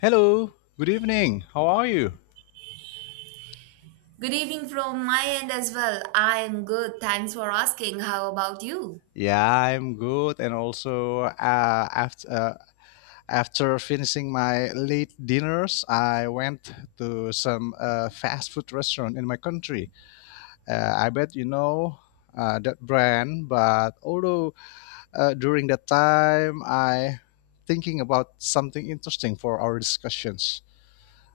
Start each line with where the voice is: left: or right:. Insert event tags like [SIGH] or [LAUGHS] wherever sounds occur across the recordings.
left: Hello, good evening. How are you?
right: Good evening from my end as well. I am good. Thanks for asking. How about you?
left: Yeah, I'm good. And also, after finishing my late dinners, I went to some fast food restaurant in my country. I bet you know that brand, but although during that time, I thinking about something interesting for our discussions.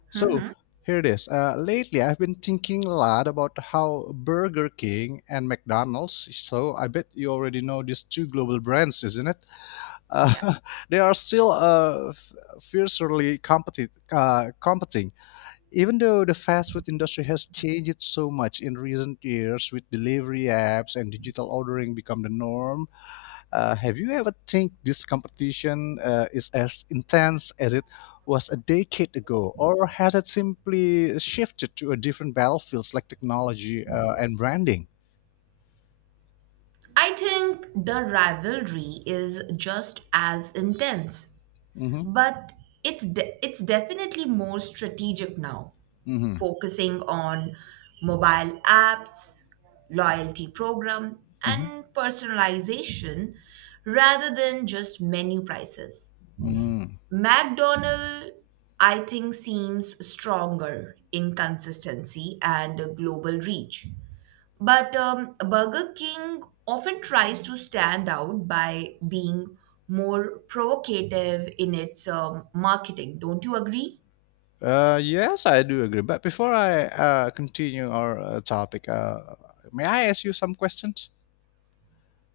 left: So
right: hmm
left: here it is. Lately, I've been thinking a lot about how Burger King and McDonald's, so I bet you already know these two global brands, isn't it? Uh,
right: Yeah.
left: [LAUGHS] they are still fiercely competing. Even though the fast food industry has changed so much in recent years with delivery apps and digital ordering become the norm, have you ever think this competition is as intense as it was a decade ago, or has it simply shifted to a different battlefields like technology and branding?
right: I think the rivalry is just as intense,
left: Hmm.
right: but it's definitely more strategic now,
left: Hmm.
right: focusing on mobile apps, loyalty program,
left: Hmm.
right: and personalization rather than just menu prices.
left: Mm.
right: McDonald, I think, seems stronger in consistency and global reach. But Burger King often tries to stand out by being more provocative in its marketing. Don't you agree?
left: Yes, I do agree. But before I continue our topic, may I ask you some questions?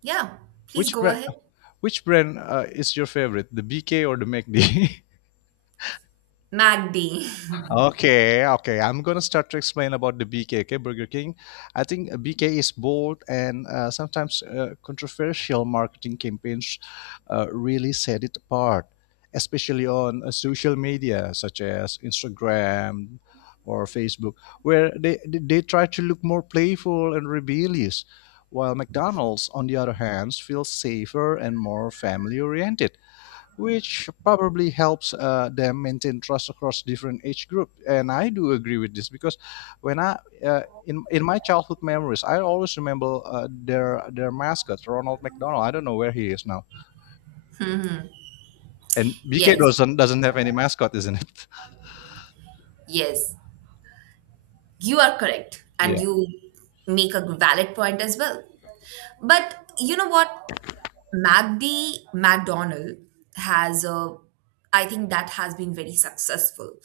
right: Yeah, please
left: Which
right: go
left: brand?
right: ahead.
left: Which brand is your favorite, the BK or the McD? [LAUGHS]
right: MacD.
left: Okay, okay. I'm gonna start to explain about the BK, okay, Burger King. I think BK is bold and sometimes controversial marketing campaigns really set it apart, especially on social media such as Instagram or Facebook, where they try to look more playful and rebellious, while McDonald's, on the other hand, feels safer and more family oriented, which probably helps them maintain trust across different age group. And I do agree with this because when I in my childhood memories, I always remember their mascot Ronald McDonald. I don't know where he is now. And
right: [LAUGHS]
left: BK
right: yes,
left: doesn't have any mascot, isn't it? [LAUGHS]
right: Yes, you are correct. And
left: Yeah.
right: you make a valid point as well. But you know what? MacD McDonald has a, I think, that has been very successful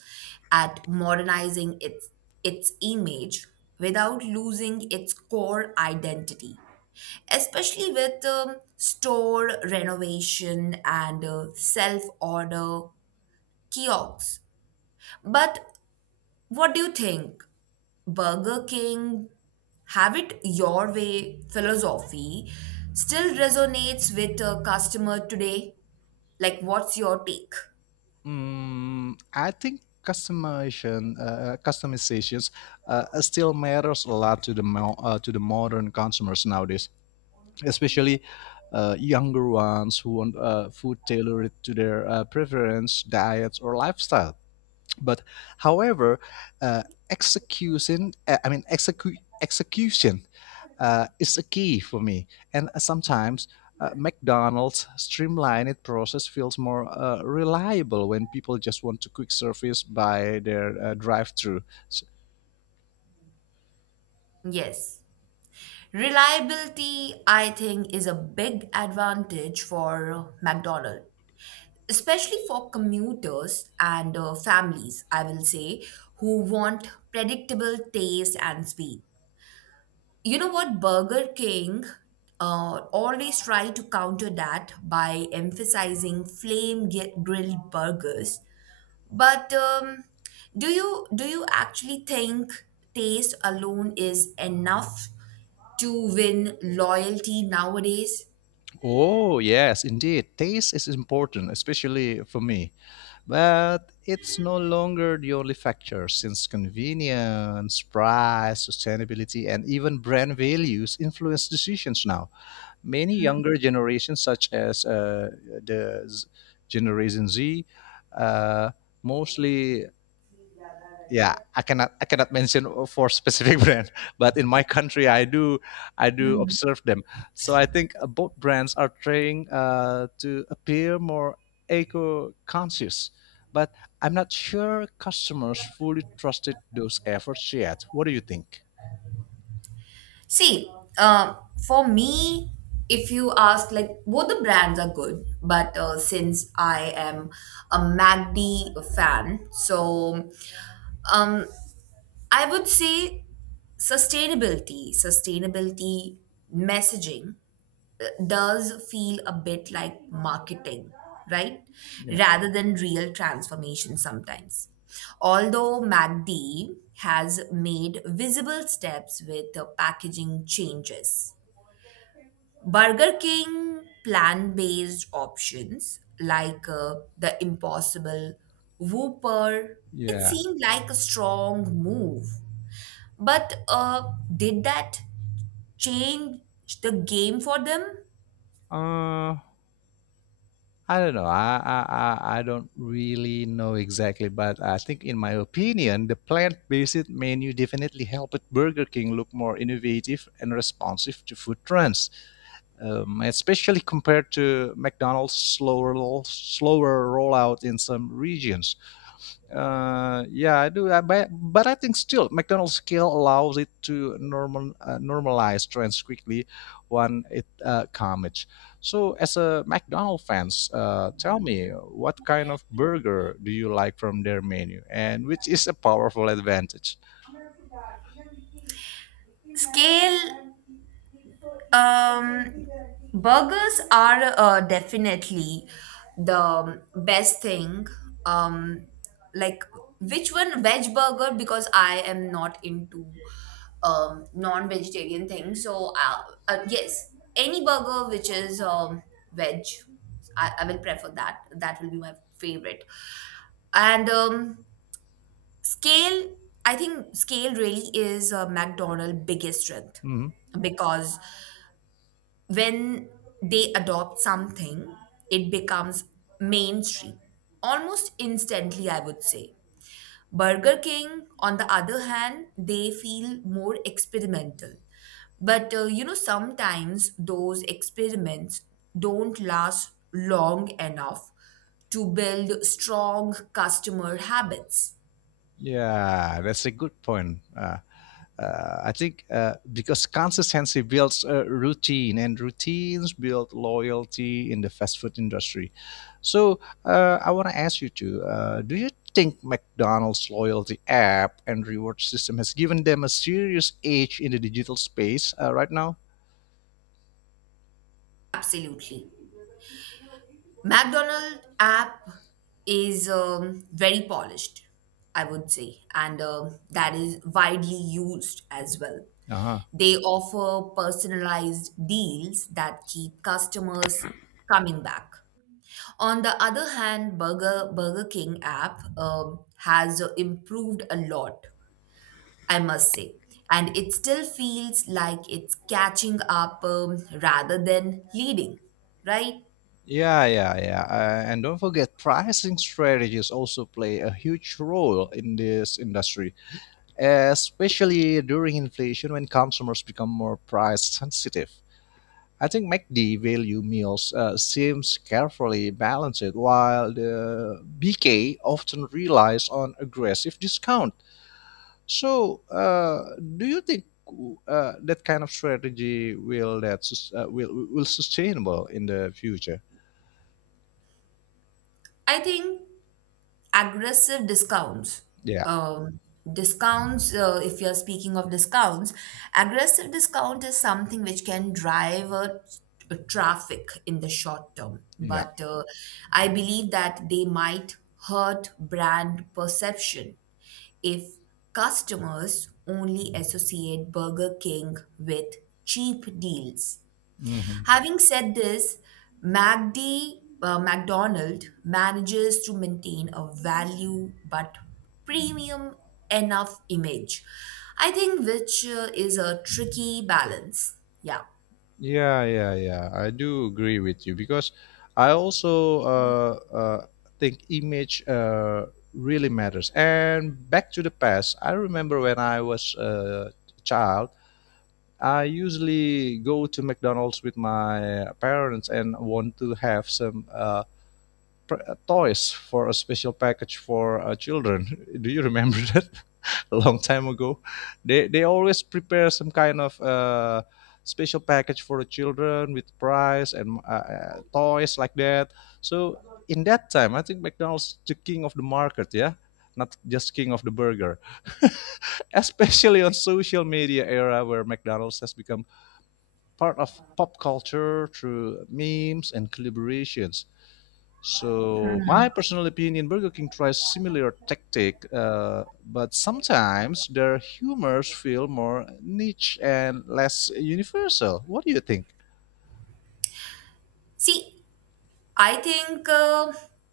right: at modernizing its image without losing its core identity, especially with store renovation and self order kiosks. But what do you think? Burger King, have it your way philosophy, still resonates with a customer today? Like, what's your take?
left: Mm, I think customizations, still matters a lot to the modern consumers nowadays, especially younger ones who want food tailored to their preference, diets, or lifestyle. But however, uh, execution, I mean, execution is a key for me. And sometimes McDonald's streamlined process feels more reliable when people just want to quick service by their drive-through.
right: Yes. Reliability, I think, is a big advantage for McDonald's, especially for commuters and families, I will say, who want predictable taste and speed. You know what? Burger King always try to counter that by emphasizing grilled burgers. But do you actually think taste alone is enough to win loyalty nowadays?
left: Oh yes, indeed, taste is important, especially for me. But it's no longer the only factor, since convenience, price, sustainability, and even brand values influence decisions now. Many younger generations, such as the Z- Generation Z, uh, mostly, yeah, I cannot mention for specific [LAUGHS] brand, but in my country I do observe them. So I think both brands are trying to appear more eco conscious, but I'm not sure customers fully trusted those efforts yet. What do you think?
right: See, uh, for me, if you ask, like, both the brands are good, but since I am a MACD fan, so um, I would say sustainability, sustainability messaging does feel a bit like marketing, right?
left: Yeah.
right: Rather than real transformation sometimes. Although MACD has made visible steps with packaging changes. Burger King plant based options like the Impossible Whopper, it
left: Yeah.
right: seemed like a strong move. But did that change the game for them?
left: uh, I don't know. I don't really know exactly, but I think, in my opinion, the plant-based menu definitely helped Burger King look more innovative and responsive to food trends, especially compared to McDonald's slower rollout in some regions. Yeah, I do. But I think still McDonald's scale allows it to normalize trends quickly when it comes. So, as a McDonald's fans, tell me what kind of burger do you like from their menu, and which is a powerful advantage.
right: Scale. Um, burgers are definitely the best thing. Um, like which one? Veg burger, because I am not into non-vegetarian things. So yes, any burger which is veg, I will prefer that. That will be my favorite. And scale, I think scale really is McDonald's biggest strength
left: Hmm.
right: because when they adopt something, it becomes mainstream almost instantly, I would say. Burger King, on the other hand, they feel more experimental. But you know, sometimes those experiments don't last long enough to build strong customer habits.
left: Yeah, that's a good point. I think because consistency builds a routine, and routines build loyalty in the fast food industry. So I want to ask you too: do you think McDonald's loyalty app and reward system has given them a serious edge in the digital space right now?
right: Absolutely. McDonald app is very polished, I would say, and that is widely used as well.
left: Uh-huh.
right: They offer personalized deals that keep customers coming back. On the other hand, Burger King app has improved a lot, I must say, and it still feels like it's catching up, rather than leading, right?
left: Yeah, yeah, yeah. And don't forget, pricing strategies also play a huge role in this industry, especially during inflation when consumers become more price sensitive. I think MACD value meals seems carefully balanced, while the BK often relies on aggressive discount. So, do you think that kind of strategy, will sustainable in the future?
right: I think aggressive discounts.
left: Yeah,
right: Um, discounts, if you're speaking of discounts, aggressive discount is something which can drive a traffic in the short term.
left: yeah.
right: But I believe that they might hurt brand perception if customers only associate Burger King with cheap deals.
left: Hmm.
right: Having said this, McDonald manages to maintain a value but premium enough image, I think, which is a tricky balance. Yeah.
left: Yeah, yeah, yeah. I do agree with you because I also think image really matters. And back to the past, I remember when I was a child, I usually go to McDonald's with my parents and want to have some toys for a special package for children. [LAUGHS] Do you remember that? [LAUGHS] A long time ago. They always prepare some kind of special package for the children with prize and toys like that. So in that time, I think McDonald's the king of the market. Yeah, not just king of the burger. [LAUGHS] Especially on social media era where McDonald's has become part of pop culture through memes and collaborations. So my personal opinion, Burger King tries similar tactic, but sometimes their humors feel more niche and less universal. What do you think?
right: See, I think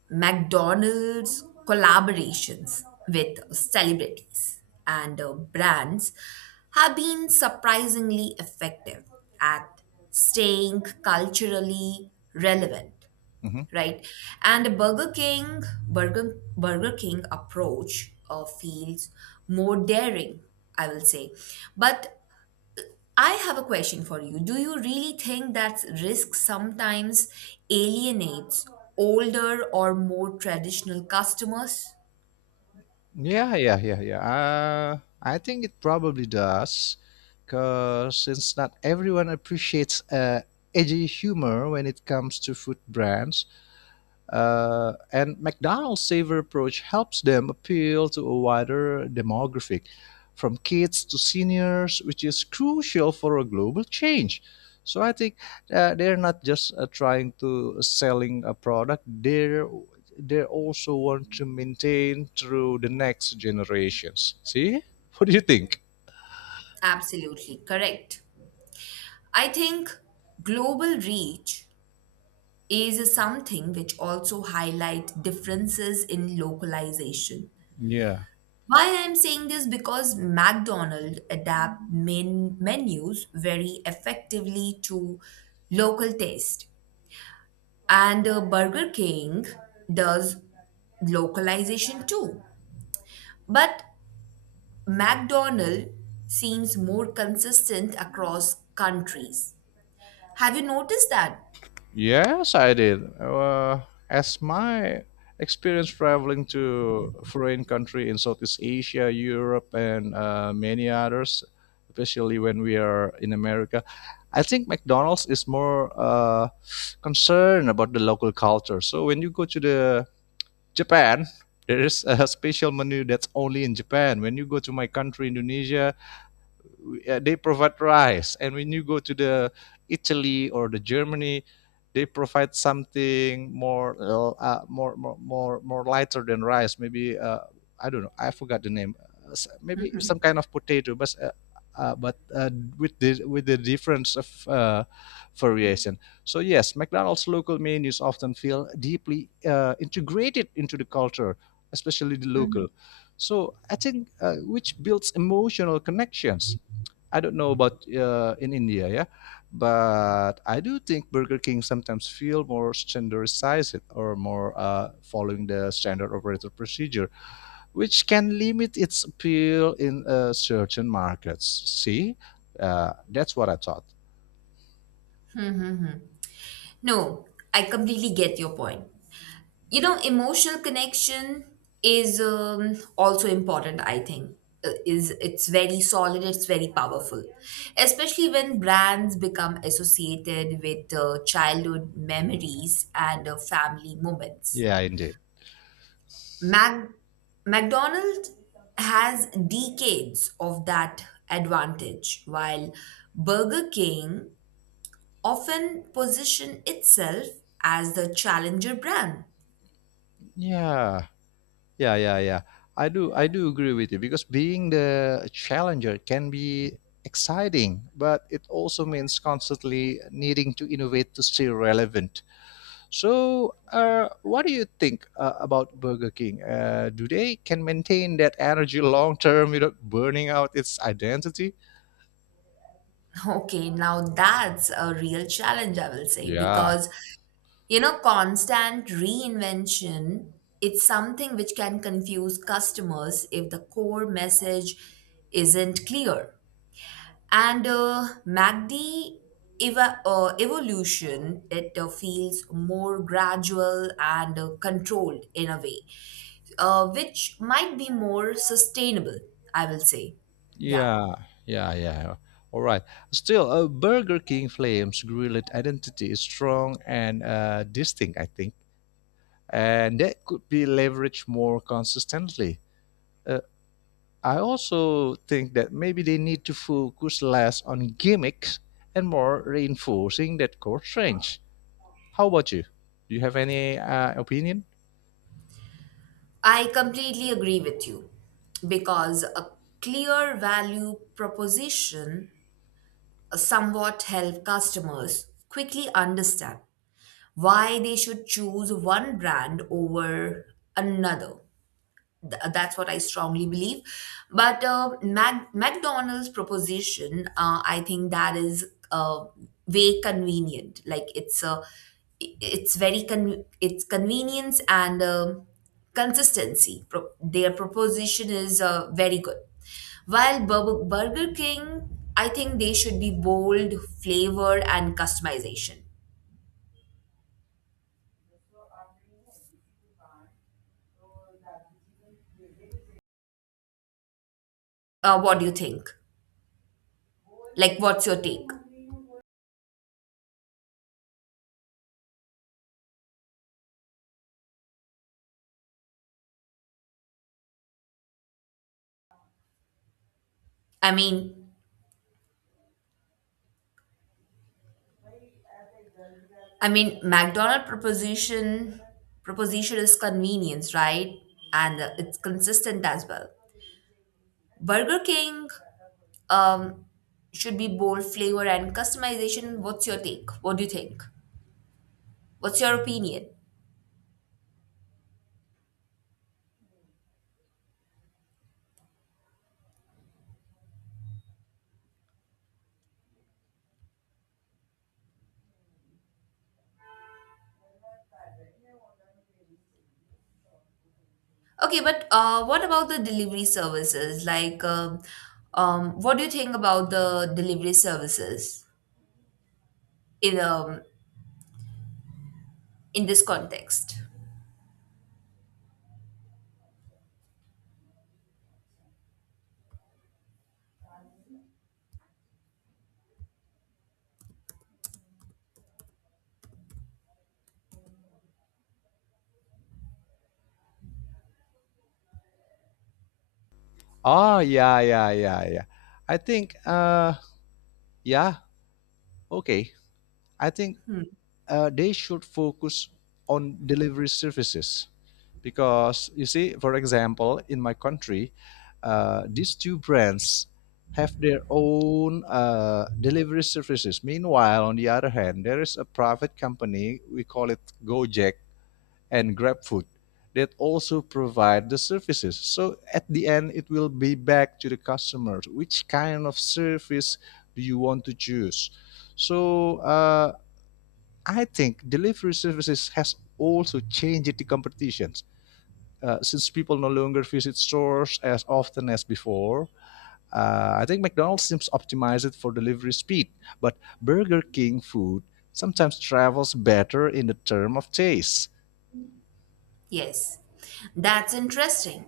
right: McDonald's collaborations with celebrities and brands have been surprisingly effective at staying culturally relevant,
left: Mhm.
right: right? And the Burger King approach feels more daring, I will say. But I have a question for you. Do you really think that risk sometimes alienates older or more traditional customers?
left: Yeah, yeah, yeah, yeah. I think it probably does, because since not everyone appreciates edgy humor when it comes to food brands, and McDonald's saver approach helps them appeal to a wider demographic, from kids to seniors, which is crucial for a global change. So I think they're not just trying to selling a product; they also want to maintain through the next generations. See, what do you think?
right: Absolutely correct. I think global reach is something which also highlight differences in localization.
left: Yeah.
right: Why I'm saying this, because McDonald's adapt menus very effectively to local taste, and Burger King does localization too. But McDonald seems more consistent across countries. Have you noticed that?
left: Yes, I did. As my experience traveling to foreign country in Southeast Asia, Europe, and many others, especially when we are in America, I think McDonald's is more concerned about the local culture. So when you go to the Japan, there is a [LAUGHS] special menu that's only in Japan. When you go to my country, Indonesia, they provide rice, and when you go to the Italy or the Germany, they provide something more lighter than rice, maybe. Uh, I don't know, I forgot the name. Maybe some kind of potato, but with the difference of variation. So yes, McDonald's local menus often feel deeply integrated into the culture, especially the local. So I think which builds emotional connections. I don't know about in India, yeah, but I do think Burger King sometimes feel more standardized or more following the standard operator procedure, which can limit its appeal in certain markets. See, that's what I thought.
right: No, I completely get your point. You know, emotional connection is also important, I think. Is It's very solid, it's very powerful, especially when brands become associated with childhood memories and family moments.
left: Yeah, indeed.
right: McDonald's has decades of that advantage, while Burger King often position itself as the challenger brand.
left: Yeah. Yeah, yeah, yeah. I do agree with you because being the challenger can be exciting, but it also means constantly needing to innovate to stay relevant. So, what do you think about Burger King? Do they can maintain that energy long term without burning out its identity?
right: Okay, now that's a real challenge, I will say,
left: Yeah,
right: because, you know, constant reinvention, it's something which can confuse customers if the core message isn't clear. And MACD evolution, it feels more gradual and controlled in a way, which might be more sustainable, I will say. Yeah.
left: yeah, yeah, yeah. All right. Still, Burger King Flames grilled identity is strong and distinct, I think, and that could be leveraged more consistently. Uh, I also think that maybe they need to focus less on gimmicks and more reinforcing that core strength. How about you? Do you have any opinion?
right: I completely agree with you because a clear value proposition somewhat help customers quickly understand why they should choose one brand over another. That's what I strongly believe. But McDonald's proposition, I think that is uh, way convenient. It's very it's convenience and consistency. Their proposition is very good. While Burger King, I think they should be bold, flavor, and customization. What do you think? Like, what's your take? I mean, McDonald proposition is convenience, right? And it's consistent as well. Burger King um, should be bold flavor and customization. What's your take? What do you think? What's your opinion? Okay, but what about the delivery services? Like, what do you think about the delivery services in um, in this context?
left: Oh yeah, yeah, yeah, yeah. I think yeah, okay. I think
right: Hmm.
left: they should focus on delivery services, because, you see, for example, in my country, these two brands have their own delivery services. Meanwhile, on the other hand, there is a private company we call it Gojek and GrabFood that also provide the services. So at the end, it will be back to the customers, which kind of service do you want to choose. So I think delivery services has also changed the competitions. Since people no longer visit stores as often as before, I think McDonald's seems optimized for delivery speed, but Burger King food sometimes travels better in the term of taste.
right: Yes, that's interesting.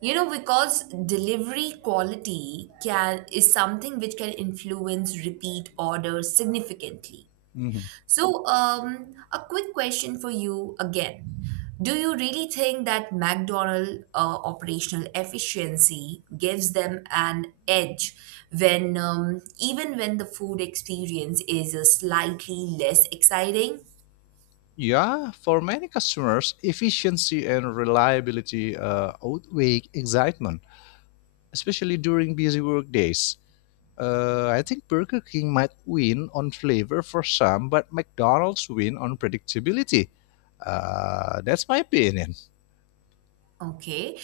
right: You know, because delivery quality can is something which can influence repeat orders significantly.
left: Mhm.
right: So, a quick question for you again. Do you really think that McDonald's operational efficiency gives them an edge when even when the food experience is slightly less exciting?
left: Yeah, for many customers, efficiency and reliability outweigh excitement, especially during busy work days. I think Burger King might win on flavor for some, but McDonald's win on predictability. That's my opinion.
right: Okay.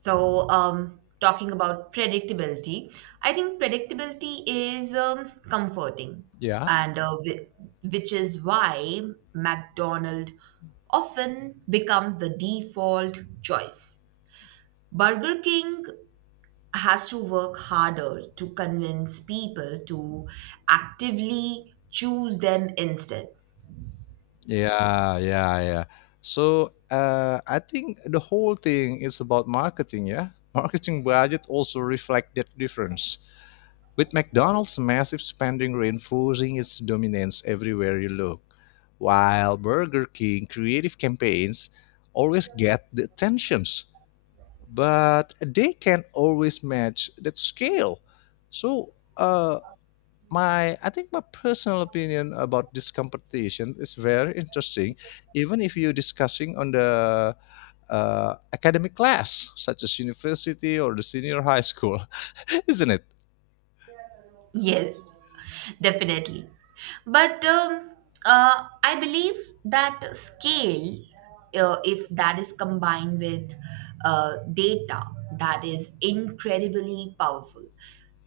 right: So, talking about predictability, I think predictability is comforting,
left: Yeah,
right: and which is why McDonald's often becomes the default choice. Burger King has to work harder to convince people to actively choose them instead.
left: yeah, yeah, yeah. So I think the whole thing is about marketing. Yeah, marketing budget also reflect that difference, with McDonald's massive spending reinforcing its dominance everywhere you look, while Burger King creative campaigns always get the attentions, but they can always match that scale. So my I think my personal opinion about this competition is very interesting, even if you're discussing on the academic class, such as university or the senior high school, [LAUGHS] isn't it?
right: Yes, definitely. But I believe that scale, if that is combined with data, that is incredibly powerful,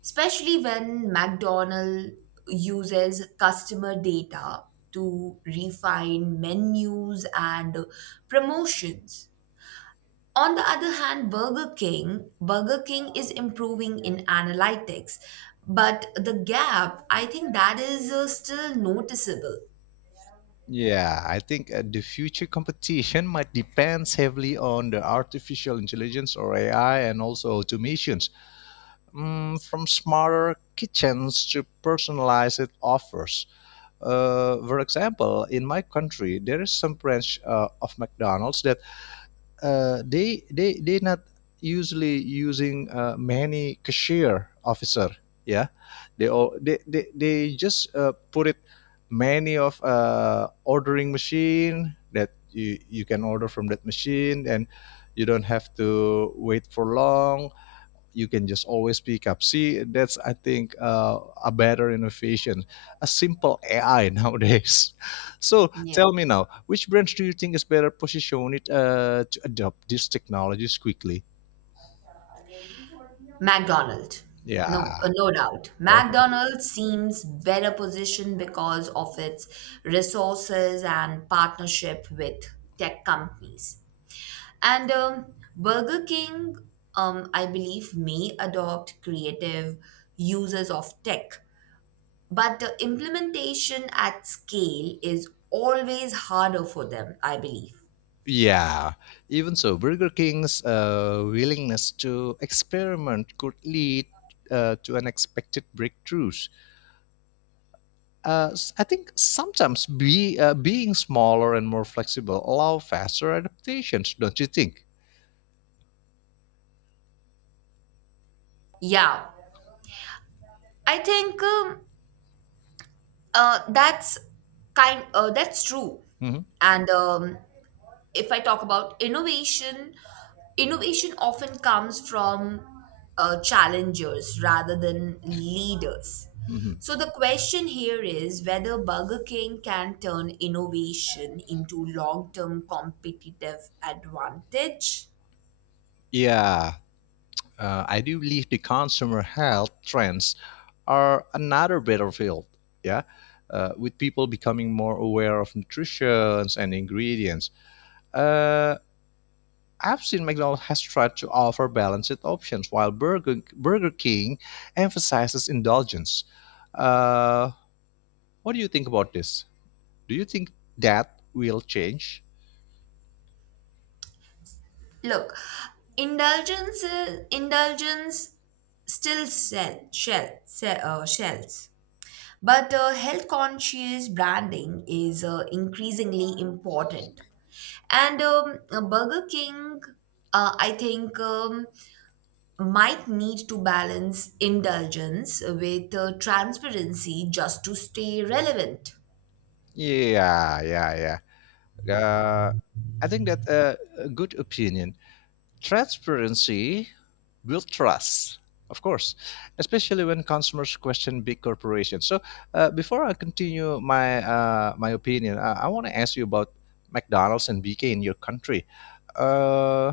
right: especially when McDonald uses customer data to refine menus and promotions. On the other hand, Burger King is improving in analytics, but the gap, I think, that is still noticeable.
left: Yeah, I think the future competition might depend heavily on the artificial intelligence or AI and also automation. Mm, from smarter kitchens to personalized offers. For example, in my country, there is some branch of McDonald's that they not usually using many cashier officer. Yeah, they all they just put it many of ordering machine that you can order from that machine, and you don't have to wait for long, you can just always pick up. See, that's I think a better innovation, a simple AI nowadays. [LAUGHS] So
right: Yeah.
left: tell me now, which brands do you think is better positioned to adopt these technologies quickly?
right: McDonald's. No,
left: Yeah.
right: no doubt.
left: Oh,
right: McDonald's seems better positioned because of its resources and partnership with tech companies. And Burger King, I believe, may adopt creative uses of tech. But the implementation at scale is always harder for them, I believe.
left: yeah. Even so, Burger King's willingness to experiment could lead to unexpected breakthroughs. I think sometimes being smaller and more flexible allow faster adaptations, don't you think?
right: Yeah, I think uh, that's that's true.
left: Mhm,
right: And if I talk about innovation, innovation often comes from challengers rather than leaders.
left: mhm.
right: So the question here is whether Burger King can turn innovation into long-term competitive advantage.
left: Yeah, I do believe the consumer health trends are another battlefield. Yeah, with people becoming more aware of nutrition and ingredients. Uh, I've seen McDonald's has tried to offer balanced options, while Burger King emphasizes indulgence. Uh, what do you think about this? Do you think that will change?
right: Look, indulgence still shells, but health conscious branding is increasingly important. And Burger King, I think, might need to balance indulgence with transparency just to stay relevant.
left: Yeah, yeah, yeah. Uh, I think that a good opinion. Transparency builds trust, of course, especially when consumers question big corporations. So, before I continue my opinion, I want to ask you about McDonald's and BK in your country. Uh,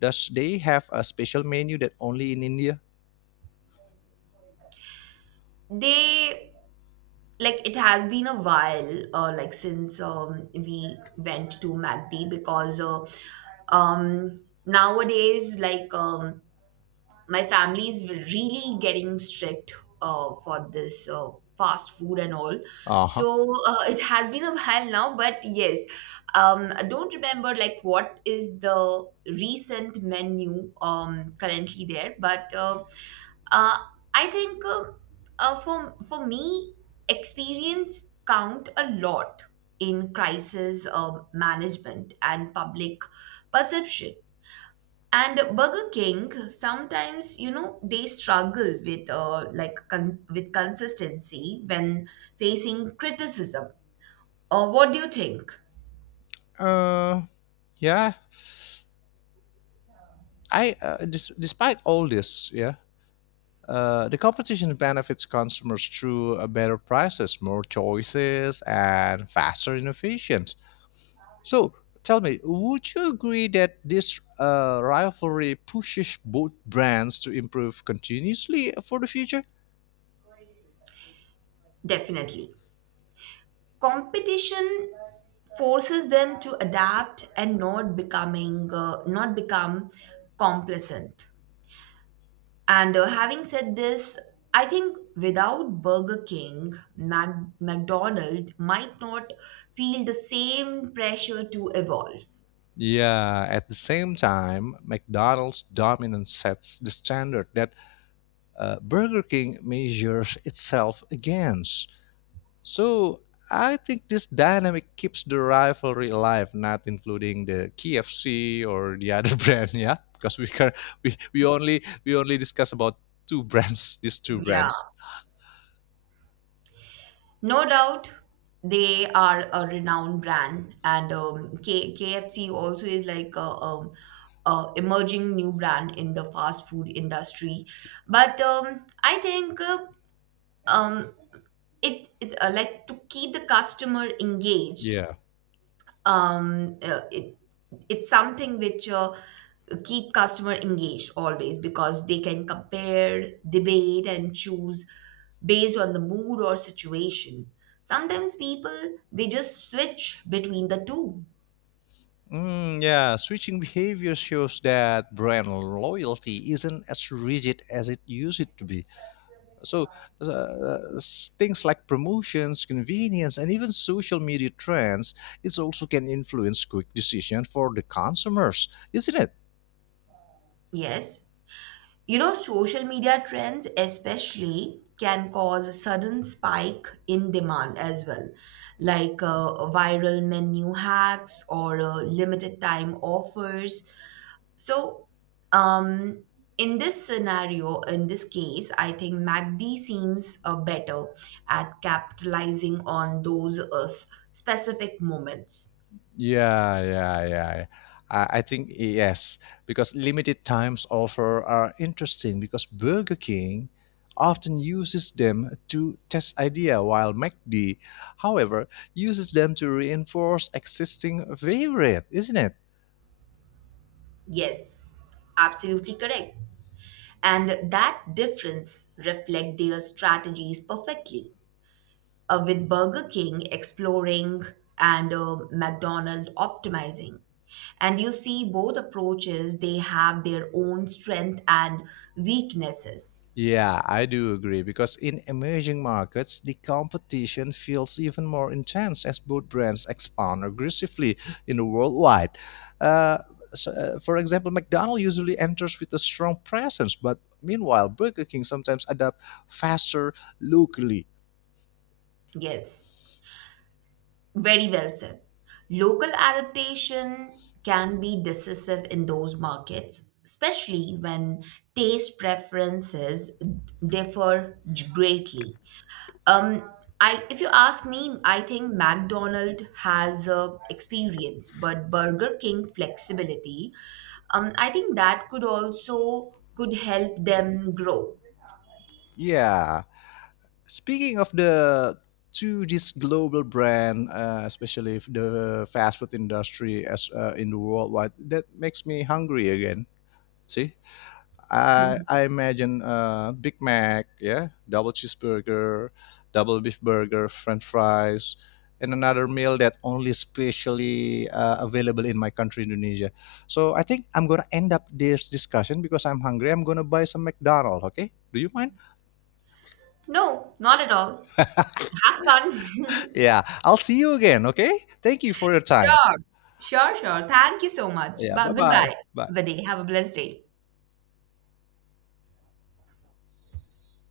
left: does they have a special menu that only in India?
right: They like it has been a while like since we went to macd because um nowadays, my family is really getting strict for this fast food and all.
left: Uh-huh.
right: So it has been a while now, but yes, I don't remember like what is the recent menu currently there, but uh, I think for me, experience count a lot in crisis management and public perception. And Burger King, sometimes, you know, they struggle with with consistency when facing criticism. What do you think?
left: Uh, yeah, despite all this, yeah, the competition benefits consumers through better prices, more choices, and faster innovations. So, tell me, would you agree that this rivalry pushes both brands to improve continuously for the future?
right: Definitely. Competition forces them to adapt and not become complacent. And having said this, I think without Burger King, McDonald might not feel the same pressure to evolve.
left: Yeah, at the same time, McDonald's dominance sets the standard that Burger King measures itself against. So I think this dynamic keeps the rivalry alive, not including the KFC or the other [LAUGHS] brand, yeah, because we can we only discuss about two brands, [LAUGHS] these two
right: Yeah.
left: brands.
right: No doubt they are a renowned brand, and KFC also is like a emerging new brand in the fast food industry. But I think, um, it like, to keep the customer engaged,
left: Yeah.
right: um uh, it it's something which keep customer engaged always, because they can compare, debate, and choose based on the mood or situation. Sometimes people they just switch between the two.
left: Mm, yeah, switching behavior shows that brand loyalty isn't as rigid as it used to be. So, things like promotions, convenience, and even social media trends, it also can influence quick decision for the consumers, isn't it?
right: Yes, you know, social media trends especially can cause a sudden spike in demand as well, like viral menu hacks or limited time offers. So, um, in this case, I think MACD seems better at capitalizing on those specific moments.
left: Yeah, yeah, yeah. I think yes, because limited times offer are interesting because Burger King often uses them to test idea while McD, however, uses them to reinforce existing favorite, isn't it?
right: Yes, absolutely correct. And that difference reflect their strategies perfectly. With Burger King exploring and McDonald optimizing. And you see, both approaches, they have their own strength and weaknesses.
left: Yeah, I do agree because in emerging markets, the competition feels even more intense as both brands expand aggressively in the worldwide. Uh, so, for example, McDonald's usually enters with a strong presence, but meanwhile, Burger King sometimes adapt faster locally.
right: Yes, very well said. Local adaptation can be decisive in those markets, especially when taste preferences differ greatly. Um, if you ask me, I think McDonald's has experience, but Burger King flexibility. I think that could also could help them grow.
left: Yeah. Speaking of the to this global brand, especially if the fast food industry as in the worldwide, that makes me hungry again. See. I imagine Big Mac, yeah, double cheeseburger, double beef burger, French fries, and another meal that only specially available in my country, Indonesia. So I think I'm gonna end up this discussion because I'm hungry. I'm gonna buy some McDonald's. Okay, do you mind?
right: No, not at all. Have fun. [LAUGHS]
left: Yeah, I'll see you again. Okay, thank you for your time.
right: Sure, sure. Thank you so much.
left: Yeah, bye
right: But
left: bye.
right: goodbye
left: Bye.
right: for the day. Have a blessed day.